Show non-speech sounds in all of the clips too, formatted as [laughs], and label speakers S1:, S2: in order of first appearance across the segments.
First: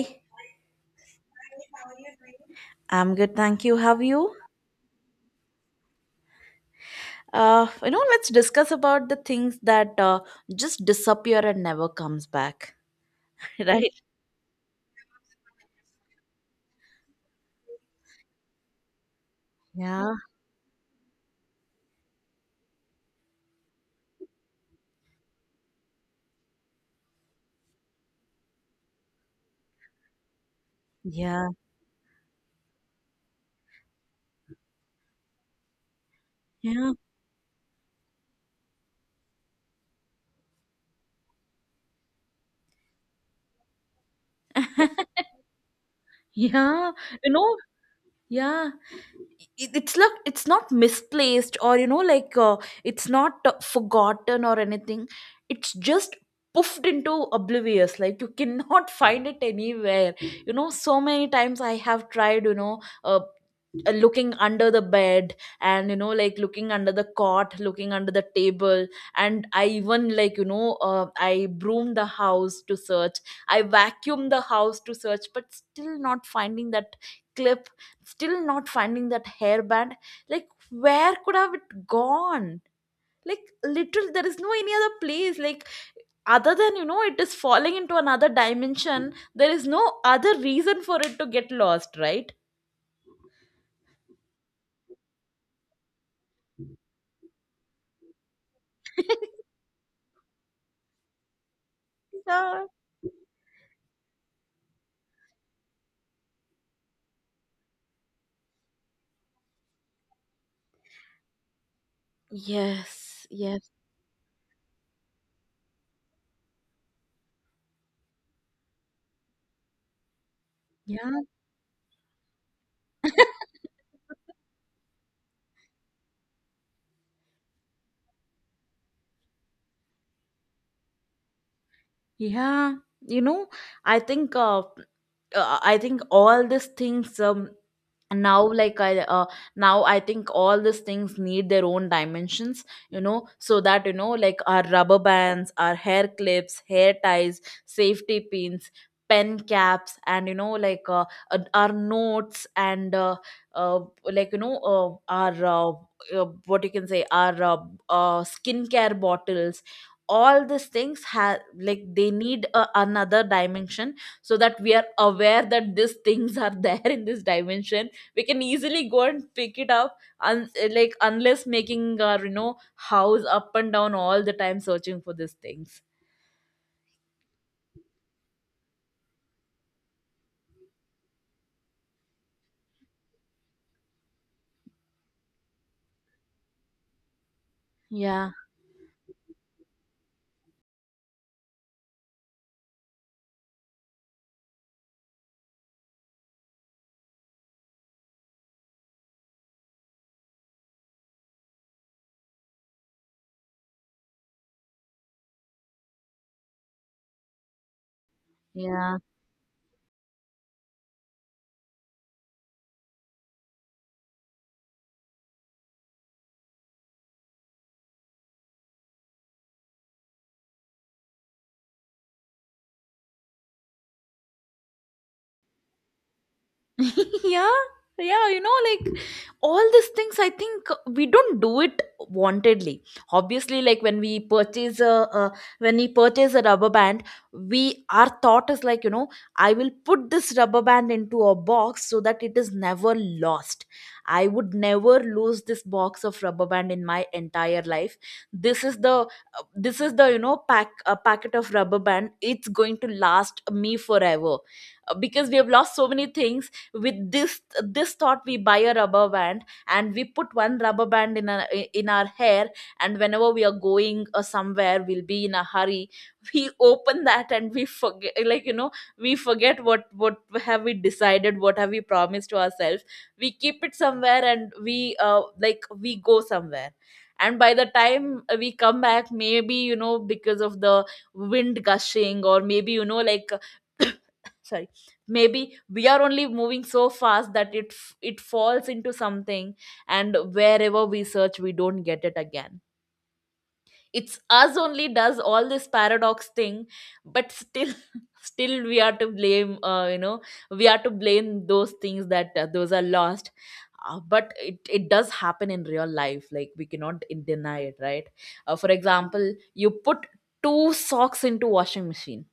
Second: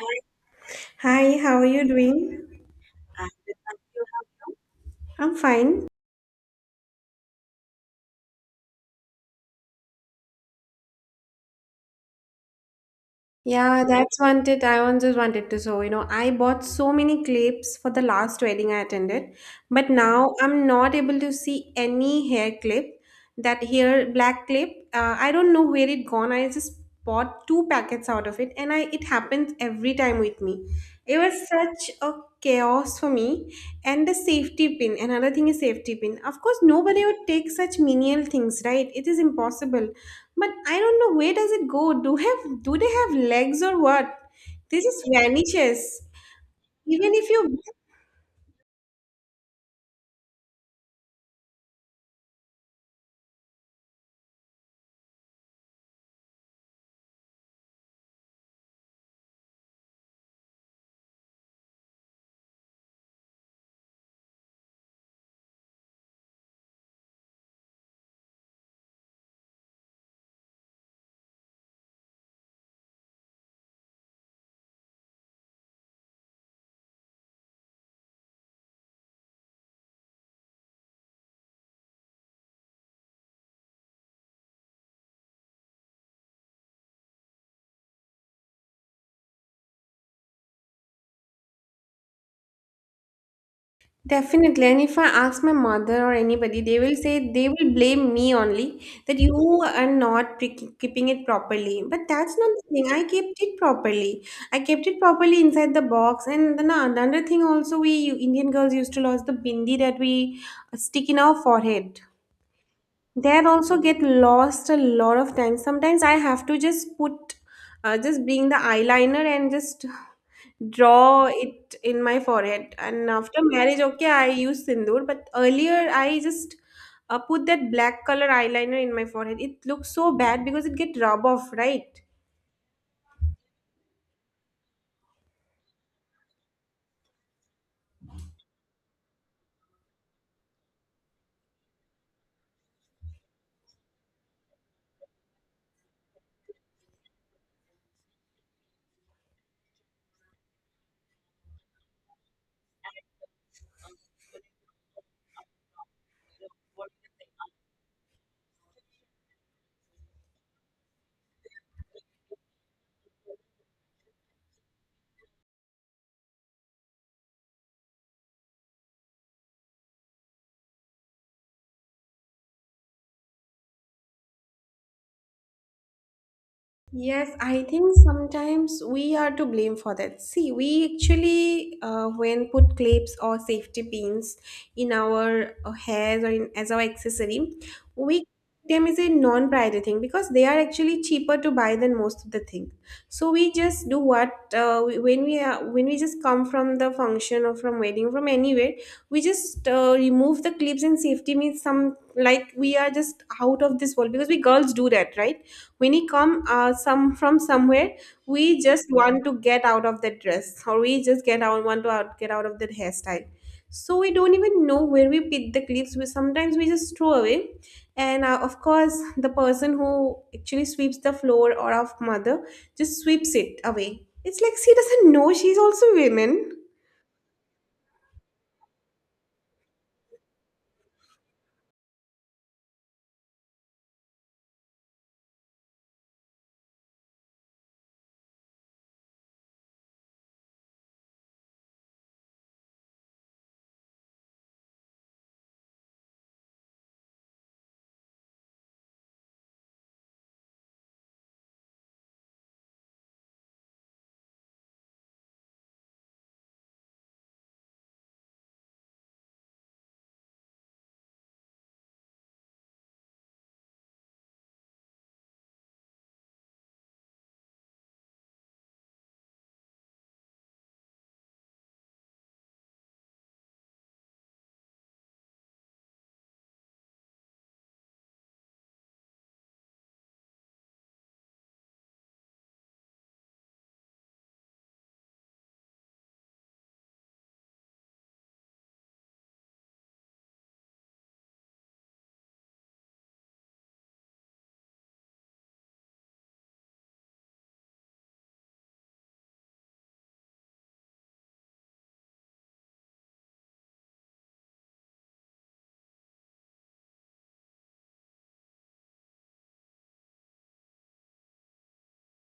S1: Hi. Hi, how are you doing?
S2: I'm
S1: I'm
S2: good,
S1: with
S2: thank you. How are
S1: you. How
S2: you?
S1: are you? I'm fine.
S2: Let's discuss about the things that just disappear and never comes back, [laughs]
S1: Yeah,
S2: right?
S1: that's wanted. I once just wanted to show, I bought so many clips for the last wedding I attended, but
S2: Yeah,
S1: now I'm not able to see any hair clip. That hair black clip, I don't know where it gone. I just bought two packets out of it, and I it happens every time with me. It was
S2: yeah,
S1: such a chaos for me. And the safety pin, another thing is safety pin. Of course,
S2: yeah,
S1: nobody would take such menial things, right? It is impossible. But I don't know, where does it go? Do they have legs or what? They just
S2: [laughs]
S1: vanishes.
S2: yeah.
S1: Even if
S2: You know,
S1: you
S2: yeah. It's like it's not misplaced or you know, like, it's not forgotten or anything, it's just puffed into oblivious, like you cannot [laughs] find it anywhere. You know, so many times I have tried, you know, uh, looking under the bed, and you know, like, looking under the cot, looking under the table. And I even, like, you know, I broom the house to search, I vacuum the house to search, but still not finding that clip, still not finding that hairband. Like, where could have it gone? Like, literally there is no any other place, like, other than, you know, it is falling into another dimension. There is no other reason for it to get lost, right?
S1: definitely, and if I ask my mother or anybody, they will say they will blame me only that you
S2: [laughs]
S1: are not keeping it properly. But that's not the
S2: Yeah.
S1: thing. I kept it properly. I kept it properly inside the box. And then another thing also, we Indian girls used to lose the bindi that we stick in our forehead.
S2: Yes,
S1: That
S2: yes.
S1: also get lost a lot of times. Sometimes I have to just put, just bring the eyeliner and just
S2: Yeah.
S1: draw it in my forehead. And after marriage, okay, I use sindoor, but earlier I just, put that black color eyeliner in my forehead. It looks so bad because it get rub off, right?
S2: Yeah, you know, I think uh, I think all these things and now, like, I now I think all these things need their own dimensions, you know, so that, you know, like, our rubber bands, our hair clips, hair ties, safety pins, pen caps, and you know, like, our notes, and uh, like, you know, our what you can say, our skincare bottles. All these things have, like, they need a, another dimension, so that we are aware that these things are [laughs] there in this dimension. We can easily go and pick it up, un- like, unless making our, you know, house up and down all the time searching for these things.
S1: Yes, I think sometimes we are to blame for that. See, we actually, when put clips or safety pins in our hairs or in, as our accessory, we
S2: Yeah.
S1: them is a non-priority thing because they are actually cheaper to buy than most of the thing. So we just do what, when we are when we just come from the function or from wedding from anywhere, we just, remove the clips and safety means, some like we are just out of this world because we girls do that, right? When it come, some from somewhere, we just
S2: Yeah.
S1: want to get out of that dress or we just get out want to out, get out of that hairstyle. So we don't even know where we pick the clips, we sometimes we just throw away. And of course, the person who actually sweeps the floor or our mother just sweeps it away. It's like she doesn't know, she's also women.
S2: [laughs] Yeah, yeah, you know, like, all these things, I think we don't do it wantedly. Obviously, like, when we purchase a uh, when we purchase a rubber band, we, our thought is like, you know, I will put this rubber band into a box so that it is never lost. I would never lose this box of rubber band in my entire life. This is the this is the, you know, pack, a packet of rubber band, it's going to last me forever. Because we have lost so many things, with this thought we buy a rubber band, and we put one rubber band in our hair. And whenever we are going somewhere, we'll be in a hurry, we open that and we forget, like, you know, we forget what have we decided, what have we promised to ourselves. We keep it somewhere and we like, we go somewhere, and by the time we come back, maybe, you know, because of the wind gushing, or maybe, you know, like, [clears throat] sorry, maybe we are only moving so fast that it falls into something, and wherever we search we don't get it again. It's us only does all this paradox thing, but still [laughs] still we are to blame, we are to blame those things that those are lost. But it does happen in real life, like we cannot in- deny it, right? For example, you put two socks into washing machine,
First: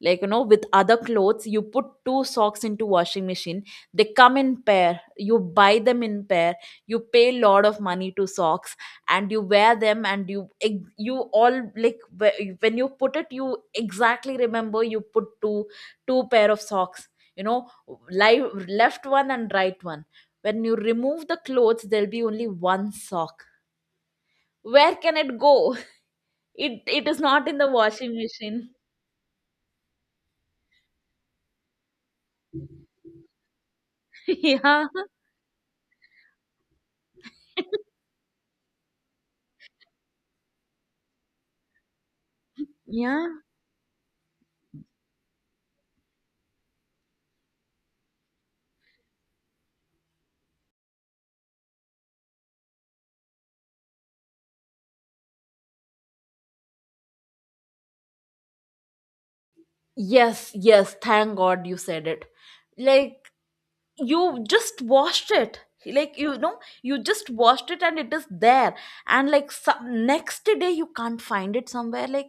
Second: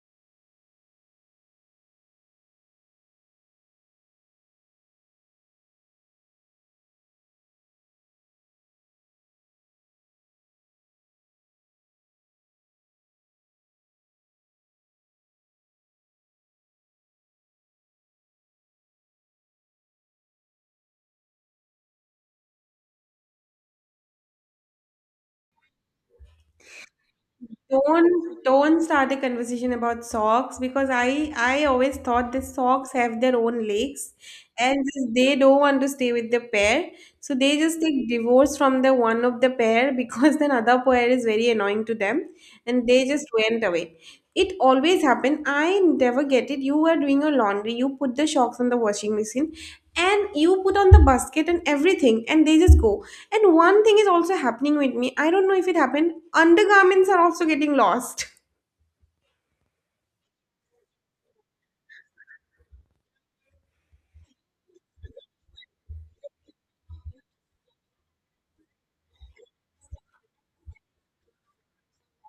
S2: like, you know, with other clothes, you put two socks into washing machine. They come in pair, you buy them in pair, you pay lot of money to socks, and you wear them, and you ex- you all, like, wh- when you put it, you exactly remember you put two, two pair of socks, you know, li- left one and right one. When you remove the clothes, there'll be only one sock. Where can it go? [laughs] It is not in the washing
S1: Don't
S2: machine.
S1: don't start a conversation about socks because I always thought the socks have their own legs
S2: [laughs]
S1: and
S2: Yeah.
S1: just they don't want to stay with the pair. So they just take divorce from the one of the pair [laughs] because the other pair is very annoying to them and they just
S2: Yeah.
S1: went away. It always happen. I never get it. You are doing your laundry, you put the shocks on the washing machine and you put on the basket and everything and they just go. And one thing is also happening with me. I don't know if it happened. Undergarments are also getting lost. [laughs]
S2: Yes, yes, thank god you said it. Like, you just washed it, like, you know, you just washed it and it is there, and like, some, next day you can't find it somewhere. Like,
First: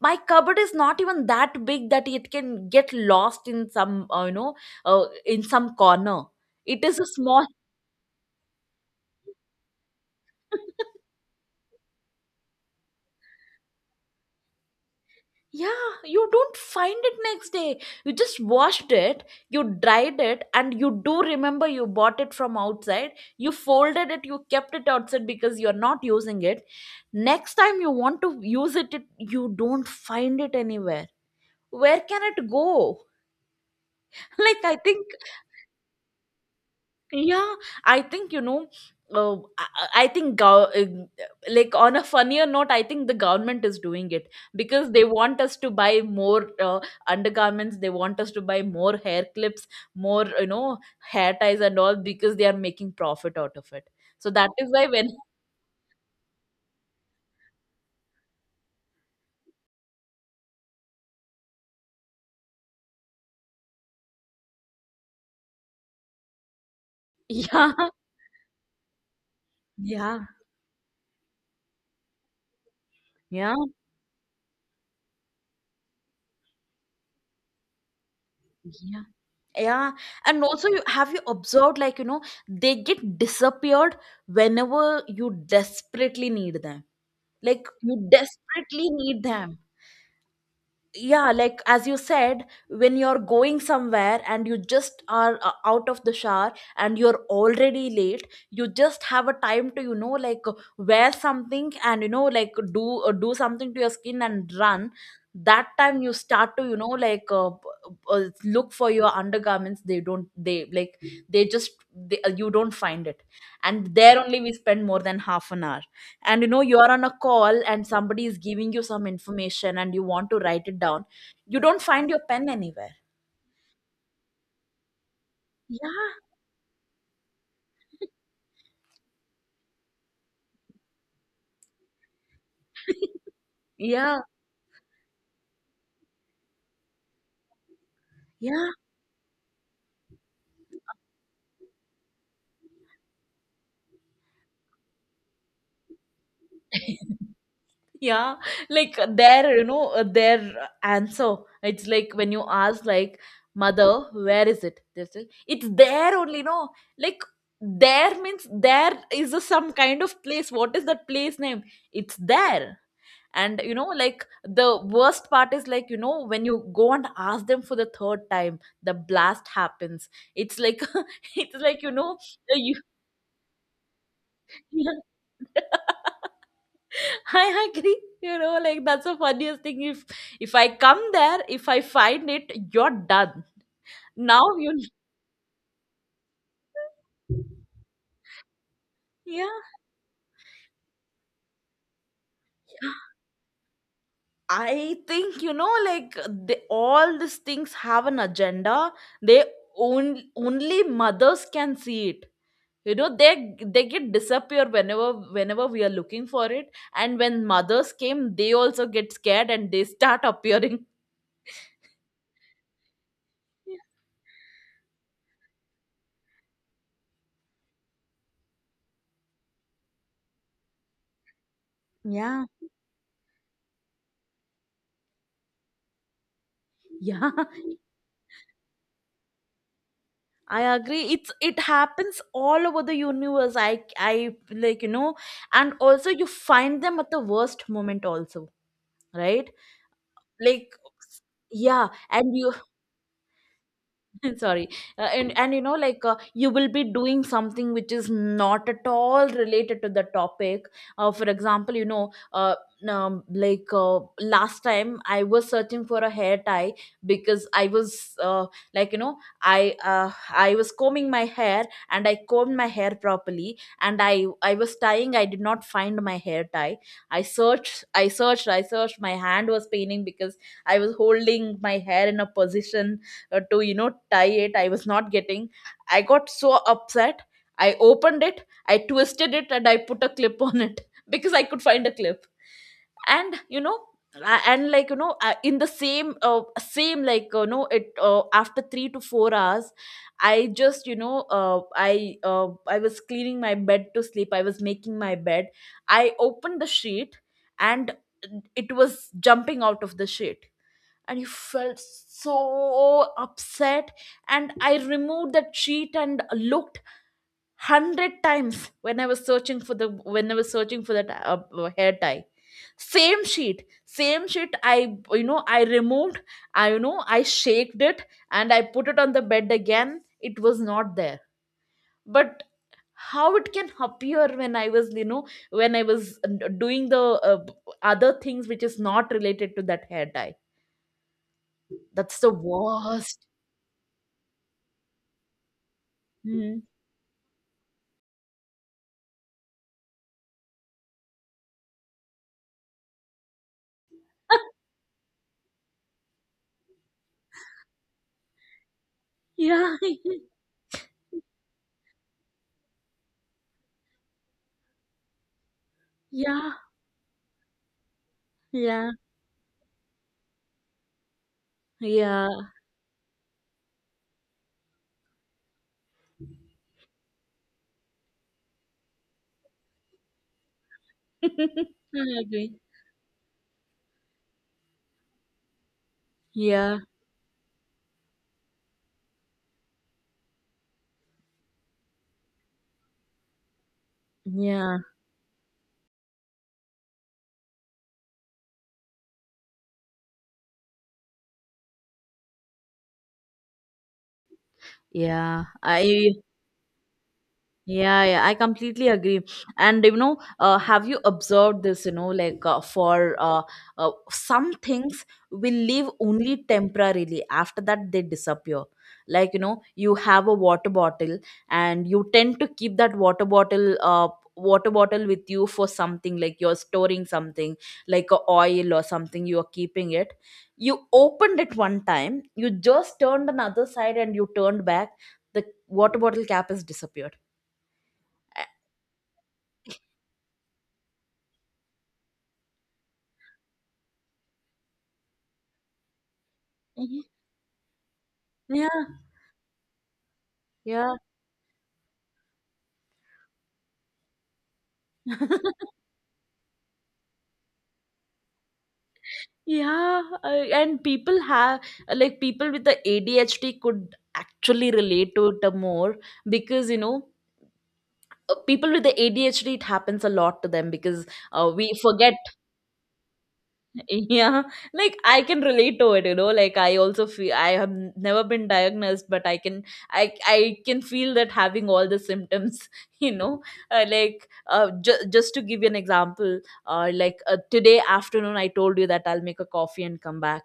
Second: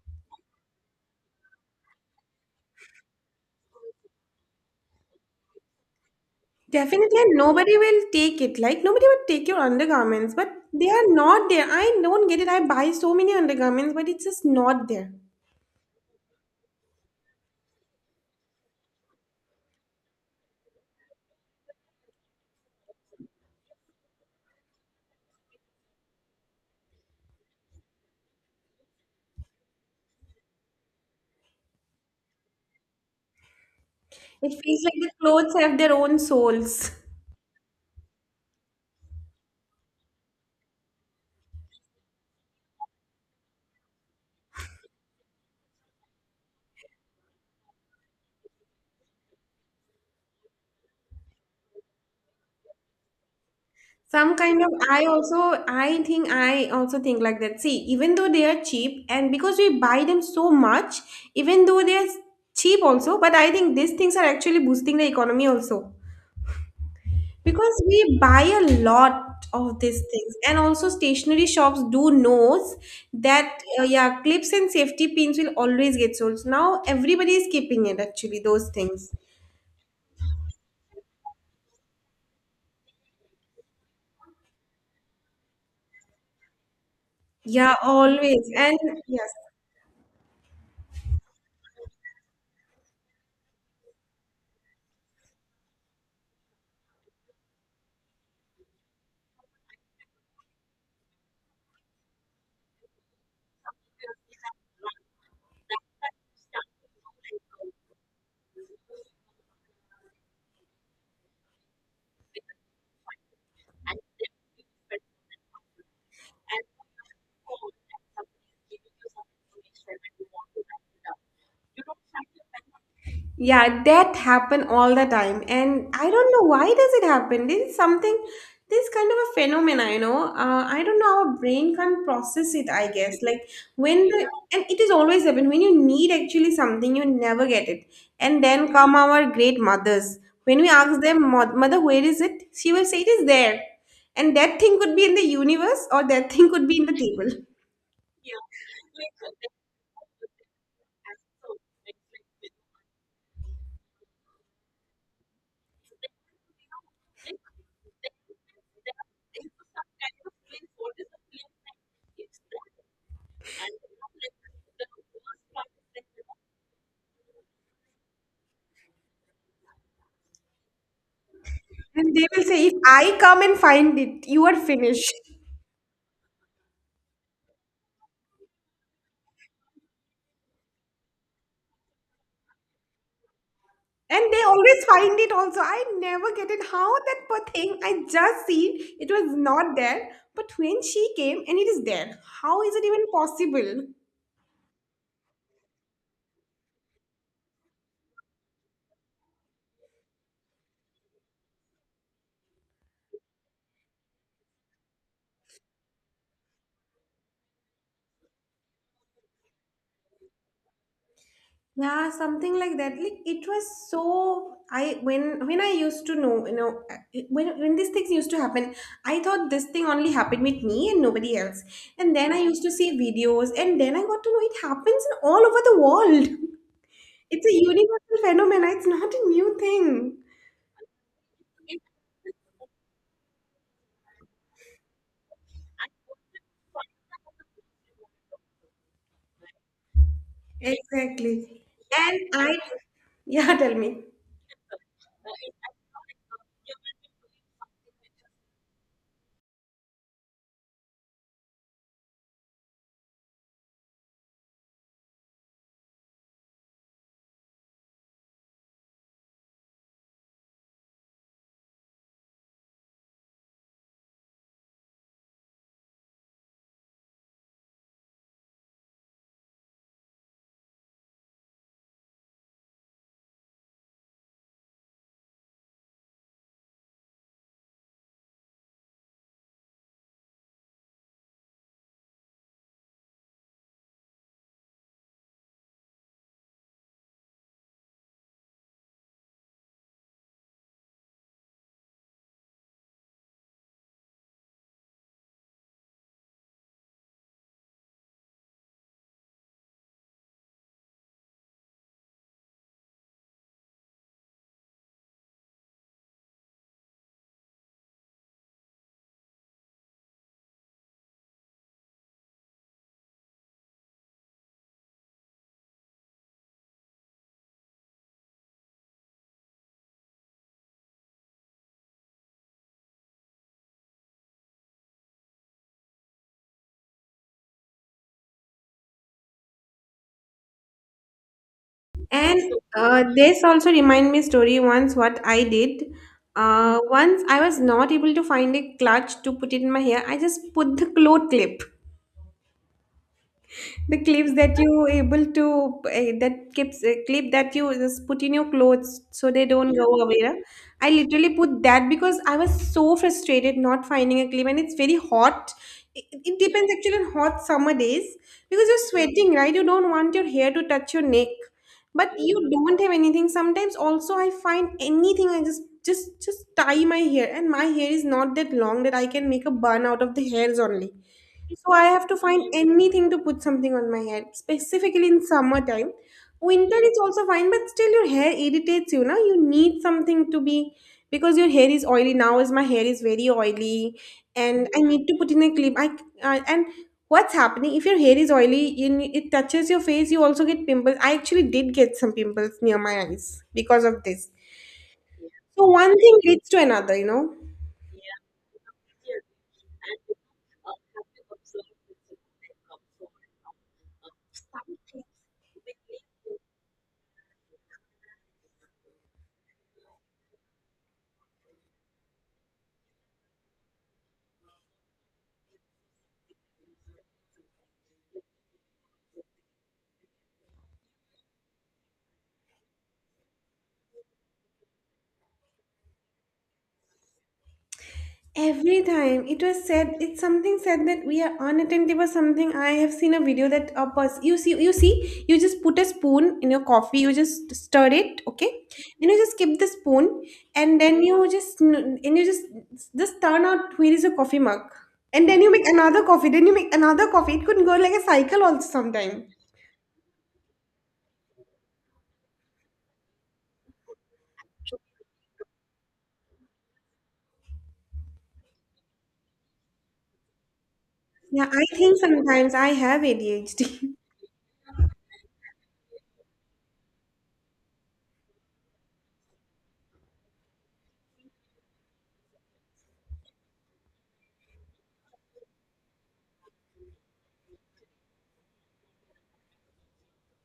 S2: my cupboard is not even that big that it can get lost in some, in some corner. It is a
S1: Definitely, and
S2: small
S1: nobody will take it. Like, nobody would take your undergarments, but they are
S2: [laughs]
S1: not there. I don't get it. I buy so many undergarments, but it's just not there.
S2: yeah, you don't find it next day. You just washed it, you dried it, and you do remember you bought it from outside. You folded it, you kept it outside because you're not using it. Next time you want to use it, it, you don't find it anywhere. Where can it go? [laughs]
S1: It
S2: Like, I
S1: feels like
S2: think,
S1: the clothes have their own souls. [laughs]
S2: yeah, I think you know. I think like, on a funnier note, I think the government is doing it because they want us to buy more undergarments. They want us to buy more hair clips, more, you know, hair ties and all, because they are making profit out of it. So
S1: Some
S2: that
S1: kind
S2: is
S1: of,
S2: why
S1: I
S2: when
S1: also, I think, I also think like that. See, even though they are cheap, and because we buy them so much, even though they are cheap also, but I think these things are actually boosting the economy also.
S2: [laughs]
S1: Because
S2: yeah,
S1: we buy a lot of these
S2: yeah,
S1: things, and also stationery shops do knows
S2: yeah,
S1: that, yeah, clips and safety pins will always get sold. So now everybody is keeping it actually those
S2: yeah,
S1: things.
S2: yeah. And also, you, have you observed, like, you know, they get disappeared whenever you desperately need them, like,
S1: Yeah,
S2: you
S1: always. And
S2: desperately need
S1: yes.
S2: them. Yeah, like, as you said, when you're going somewhere and you just are, out of the shower and you're already late, you just have a time to, you know, like, wear something, and you know, like, do do something to your skin and run. That time you start to, you know, like, look for your undergarments, they don't, they, like, they just they, you don't find it. And there only we spend more than half an hour. And you know, you are on a call and somebody is giving you some information and you want to write it down, you don't find your pen anywhere.
S1: Yeah, that happen all the time, and I
S2: Yeah.
S1: don't know why does it happen. This is something, this kind of a phenomena. I don't know our brain can't process it. I guess like
S2: [laughs]
S1: when
S2: Yeah,
S1: the, and it is always happen when you need actually something, you never get it, and
S2: yeah,
S1: then come our great mothers. When we ask them, "Mother, where is it?" She will say it is there, and that thing could be in the universe or that thing could be in the table.
S2: yeah, like, their, you know, their answer, it's like when you ask, like, mother, where is it, they say, it's there only, no. Like, there means there is a, some kind of place, what is that place name? It's there. And you know, like, the worst part is, like, you know, when you go and ask them for the third time, the blast happens. It's like [laughs] it's like, you
S1: And
S2: know,
S1: they will say, if
S2: you
S1: I come and find it, you are
S2: [laughs]
S1: finished.
S2: I agree. You know, like, that's the funniest thing. If I come there, if I find it, you're done.
S1: And they
S2: Now you,
S1: always find it also. I never get it. How that poor thing I just seen, it was
S2: yeah.
S1: not there. But when she came and it is there, how is it even possible?
S2: I think, you know, like, the, all these things have an agenda. They, only mothers can see it. You know, they get disappear whenever, whenever we are looking for it, and when mothers came they also get scared and they start [laughs] appearing.
S1: Yeah, something like that. Like it was so I when I used to know, when these things used to happen, I thought this thing only happened with me and nobody else. And then I
S2: Yeah.
S1: used to see videos, and then I got to know it happens in all over the world.
S2: Yeah.
S1: It's a
S2: [laughs]
S1: universal phenomenon. It's not a new thing.
S2: I agree, it's, it happens all over the universe. I like, you know, and also you find them at the worst moment also, right? Like,
S1: Exactly.
S2: yeah,
S1: And
S2: and you
S1: I, [laughs] yeah, tell me.
S2: [laughs] sorry, and you know, like, you will be doing something which is not at all related to the topic. For example, you know, like, last time I was searching for a hair tie because I was uh, like, you know, i uh, I was combing my hair, and I combed my hair properly, and I was tying, I did not find my hair tie. I searched, my hand was paining because I was holding my hair in a position to, you know, tie it, I was not getting. I got so upset, I opened it, I twisted it, and I put a clip on it [laughs] because I could find a clip. And you know, a- and like, you know, in the same, like, you know, it, after 3 to 4 hours, I just, you know, I was cleaning my bed to sleep, I was making my bed, I opened the sheet, and it was jumping out of the sheet. And you felt so upset, and I removed that sheet and looked 100 times when I was searching for the, when I was searching for that hair tie. Same sheet, I, you know, I removed, I, you know, I shaked it, and I put it on the bed again, it was not there. But how it can appear when I was, you know, when I was doing the uh, other things which is not related to that hair tie. That's the
S1: And,
S2: worst.
S1: this also remind me story once what I did.
S2: Mhm.
S1: Once I was not able to find a clutch to put it in my hair. I just put the cloth clip, the clips that
S2: [laughs]
S1: you able to, clip that you just put in your clothes so they don't
S2: Yeah,
S1: go away, huh? I literally put that because I was so frustrated not finding a clip, and it's very hot. It
S2: yeah,
S1: depends actually on hot summer days because you're
S2: yeah,
S1: sweating, right? You don't want your hair to touch your neck, but you
S2: yeah.
S1: don't have anything. Sometimes also I find anything, I just tie my hair, and my hair is not that long that I can make a bun out of the hairs only. So I
S2: [laughs] I
S1: have to find
S2: agree.
S1: anything to put something on my head, specifically in summertime. Winter
S2: Yeah,
S1: is also fine, but still your hair irritates you. Now you need something to be because your hair is oily. Now is my hair is very oily, and
S2: yeah,
S1: I need to put in a clip. I and what's happening, if your hair is oily, it touches your face. You also get pimples. I actually did get some pimples near my eyes because of this.
S2: yeah. [laughs]
S1: So one
S2: I,
S1: thing leads to another.
S2: yeah, yeah, I completely agree. And you know, have you observed this? You know, like, for some things will live only temporarily. After that, they disappear. Like, you know, you have a water bottle, and you tend to keep that water bottle, water bottle with you for something. Like, you're storing something, like a oil or something. You are keeping it. You opened it one time. You just turned another side, and you turned back. The water bottle cap has disappeared.
S1: Every time it was said, it's something said that we are unattentive or something. I have seen a video that a person, you see, you just put a spoon in your coffee,
S2: Yeah.
S1: you just stir it, okay. Then you just keep the spoon, and
S2: Yeah.
S1: then you just just turn out, where is your coffee mug, and then you make
S2: [laughs]
S1: another coffee, then you make another coffee. It could go like a cycle also sometime.
S2: Yeah, and people have like people with the ADHD could actually relate to it, more because people with the ADHD, it happens a lot to them because
S1: Yeah,
S2: we
S1: I think
S2: forget.
S1: sometimes I have
S2: [laughs]
S1: ADHD. [laughs]
S2: Yeah, like I can relate to it, you know. Like I also feel I have never been diagnosed, but I can feel that having all the symptoms, [laughs] you know. Just to give you an example, today afternoon I told you that I'll make a coffee and come back.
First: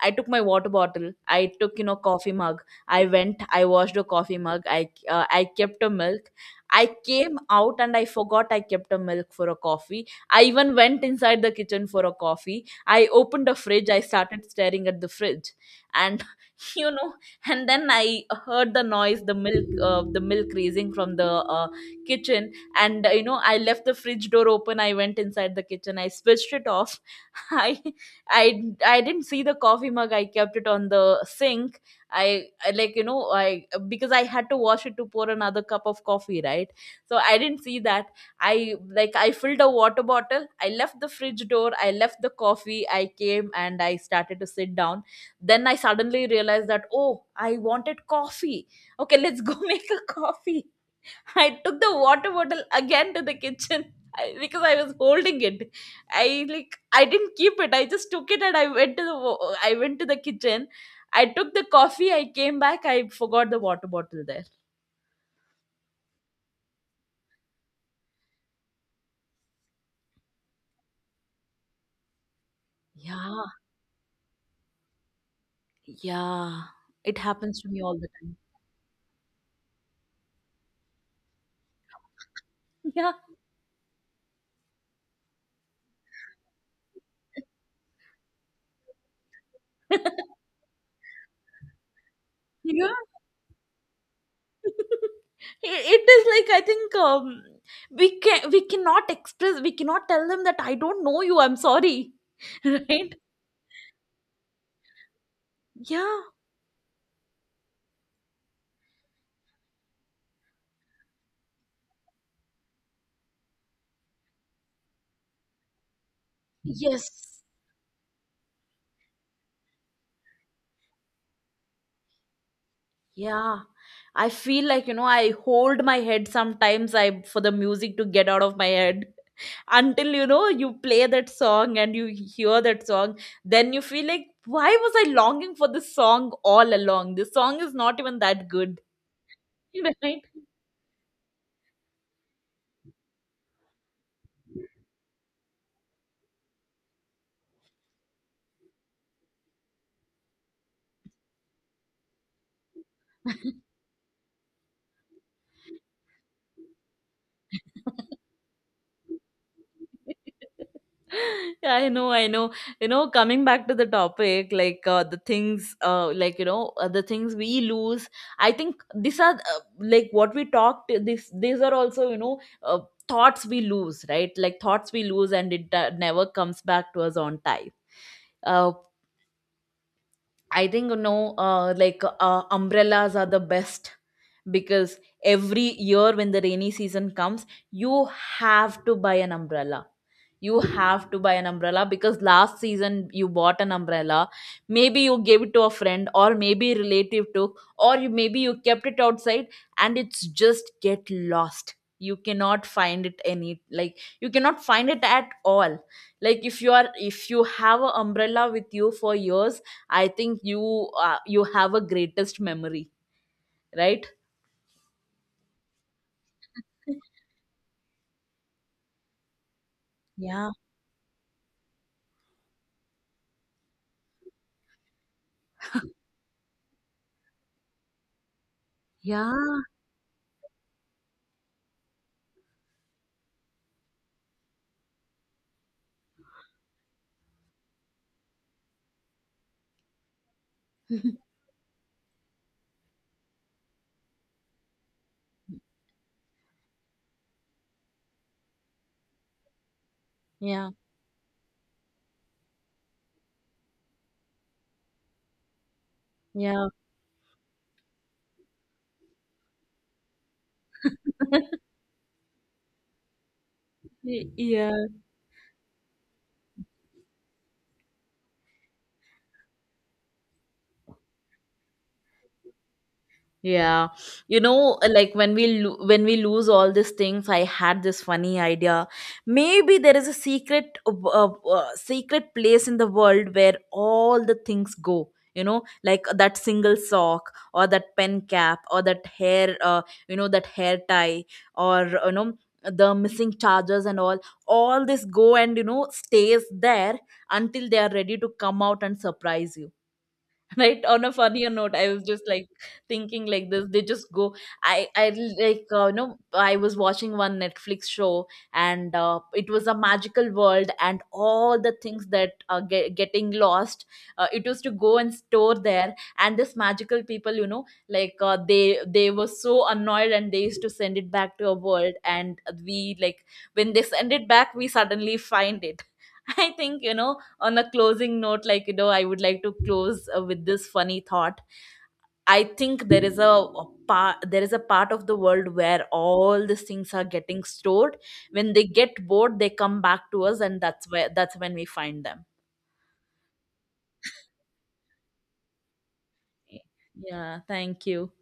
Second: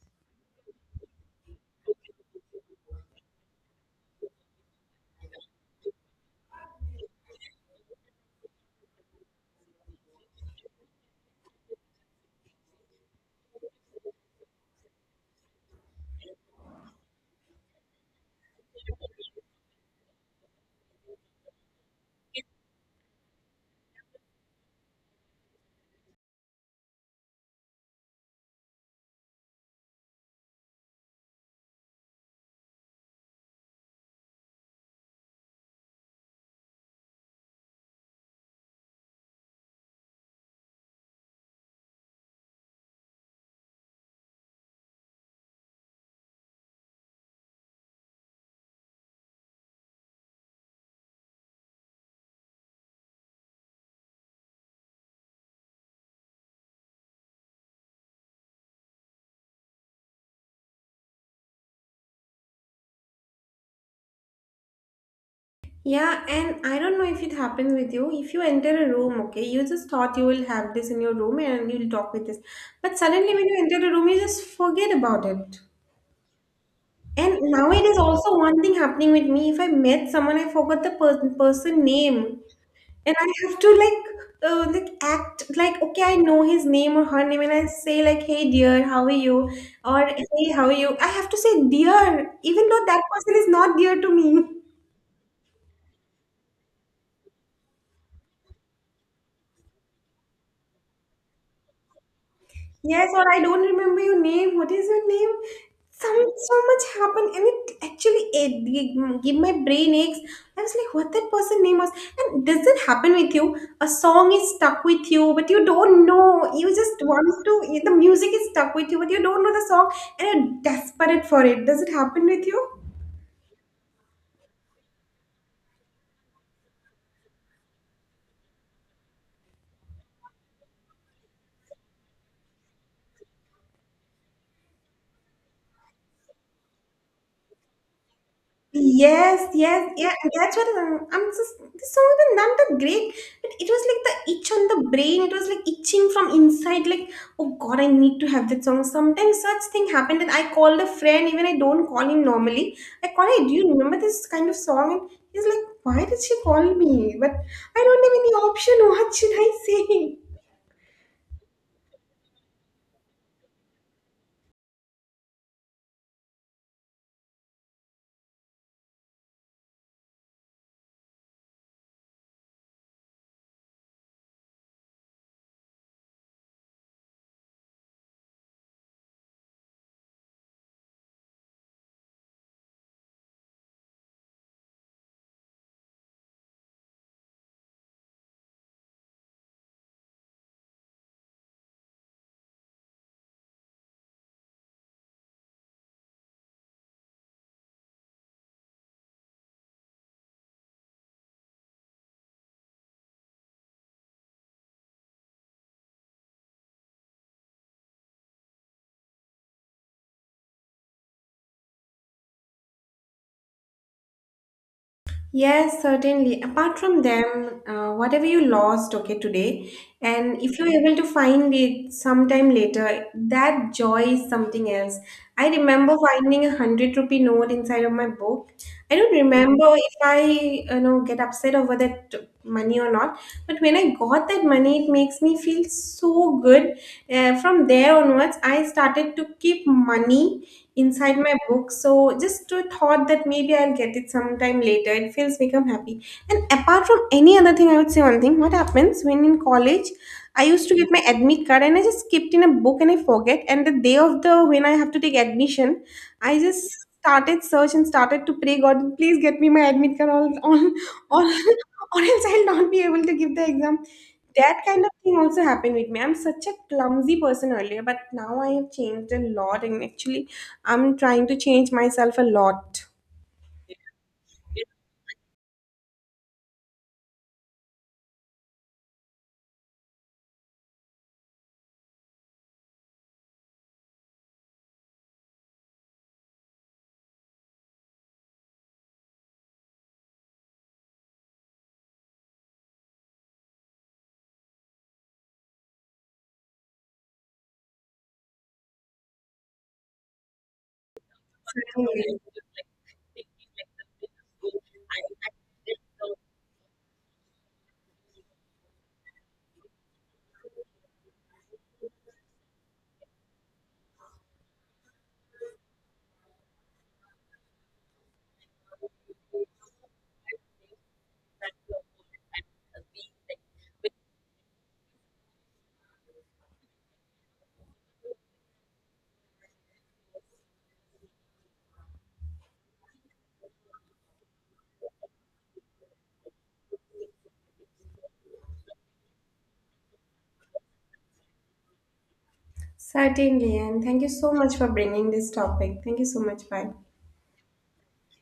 S2: I took my water bottle. I took, you know, coffee mug. I went. I washed a coffee mug. I kept a milk. I came out and I forgot I kept a milk for a coffee. I even went inside the kitchen for a coffee. I opened a fridge, I started staring at the fridge, and [laughs] you know, and then I heard the noise, the milk raising from the kitchen, and you know, I left the fridge door open. I went inside the kitchen, I switched it off, [laughs] I I didn't see the coffee mug. I kept it on the sink. I like you know I because I had to wash it to pour another cup of coffee, right? So I didn't see that. I filled a water bottle. I left the fridge door. I left the coffee. I came and I started to sit down. Then I suddenly realized that, oh, I wanted coffee. Okay, let's go [laughs] make a coffee. I took the water bottle again to the kitchen. [laughs] I, because I was holding it. I didn't keep it. I just took it and I went to the I went to the kitchen. I took the coffee. I came back. I forgot the water bottle there.
S1: Yeah, and I don't know if it happens with you. If you enter a room, okay, you just thought you will have this in your room and you'll talk with this. But suddenly,
S2: Yeah,
S1: when you enter a room, you just forget about it.
S2: yeah. It
S1: And
S2: happens to
S1: now
S2: me
S1: it
S2: all
S1: is
S2: the time.
S1: also one thing happening with me. If I met someone, I forgot the person name,
S2: Yeah,
S1: and I have to, like, act like, okay, I know his name or her name, and I say like, "Hey, dear, how are you?" or
S2: [laughs]
S1: "Hey, how are you?" I have to say "dear," even though
S2: yeah.
S1: that person is not dear to me.
S2: [laughs] It is like, I think, we cannot express, we cannot tell them that I don't know you. I'm sorry, [laughs]
S1: Yes,
S2: right?
S1: or I don't remember your name. What is your name? Some
S2: Yeah.
S1: so much happened, and it actually it gave my brain aches. I was like, what that person name was. And does it happen with you? A song is stuck with you, but you don't know. You just
S2: Yes.
S1: want to. The music is stuck with you, but you don't know the song, and you're desperate for it. Does it happen with you?
S2: Yeah, I feel like, you know, I hold my head sometimes. I, for the music to get out of my head, until, you know, you play that song and you hear that song, then you feel like, why was I longing for this song all along? This song is not even that good,
S1: Yes,
S2: [laughs]
S1: yes, yeah.
S2: right?
S1: That's what I'm just. This song even not that great, but it was like the itch on the brain. It was like itching from inside. Like, oh God, I need to have that song. Sometimes such thing happened, and I called a friend. Even I don't call him normally. I call, hey, do you remember this kind of song? And he's like, why did she call me? But I don't have any option. What should I say?
S2: Yeah, I know, I know. You know, coming back to the topic, the things, the things we lose. I think these are, like what we talked. This These are also, you know, thoughts we lose, right? Like thoughts we lose, and it never comes back to us on time. Uh, I think, you know, umbrellas are the best because every year when the rainy season comes, you have to buy an umbrella. You have to buy an umbrella because last season you bought an umbrella. Maybe you gave it to a friend or maybe relative to, or you, maybe you kept it outside and it's just get lost. You cannot find it any, like, you cannot find it at all. Like if you are, if you have an umbrella with you for years, I think you, you have a greatest memory, right?
S1: Yes, certainly. Apart from them, whatever you lost, okay, today, and
S2: Yeah.
S1: if you're able to find it sometime later, that joy is something else. I remember finding 100 rupee note inside of my book. I don't
S2: Yeah.
S1: remember if I get upset over that money or not, but when I got that money, it makes me feel so good. From there onwards, I started to keep money inside my
S2: [laughs]
S1: book, so just to thought that maybe I'll get it sometime later, it feels become happy. And apart from any other thing, I would say one thing, what happens when in college I used
S2: Yeah.
S1: to get my admit card and I just skipped in a book and I forget, and the day of the when I have to take admission, I
S2: Yeah.
S1: just started search and started to pray, God, please get me my admit card all on or,
S2: [laughs]
S1: [laughs] or else I'll not be able to give the exam. That
S2: Yeah.
S1: kind of thing also happened with me. I'm such a clumsy person earlier, but now I have changed a lot, and actually I'm trying to change myself a lot.
S2: Yeah, you know, like when we when we lose all these things, I had this funny idea. Maybe there is a secret, secret place in the world where all the things go. You know, like that single sock, or that pen cap, or that hair, you know, that hair tie, or you know, the missing chargers and all. All this go and, you know, stays there until they are ready to come out and surprise you. [laughs] Right, on a funnier note, I was just like thinking like this, they just go. I like, you know, I was watching one Netflix show, and it was a magical world, and all the things that are getting lost, it was to go and store there, and this magical people, you know, like, they were so annoyed and they used to send it back to a world, and we like when they send it back, we suddenly find it. [laughs] I think, you know, on a closing note, like, you know, I would like to close, with this funny thought. I think there is a part there is a part of the world where all these things are getting stored. When they get bored, they come back to us, and that's where, that's when we find them.
S1: Certainly, and thank you so much for bringing this topic. Thank you so much. Bye.
S2: Yeah, thank you.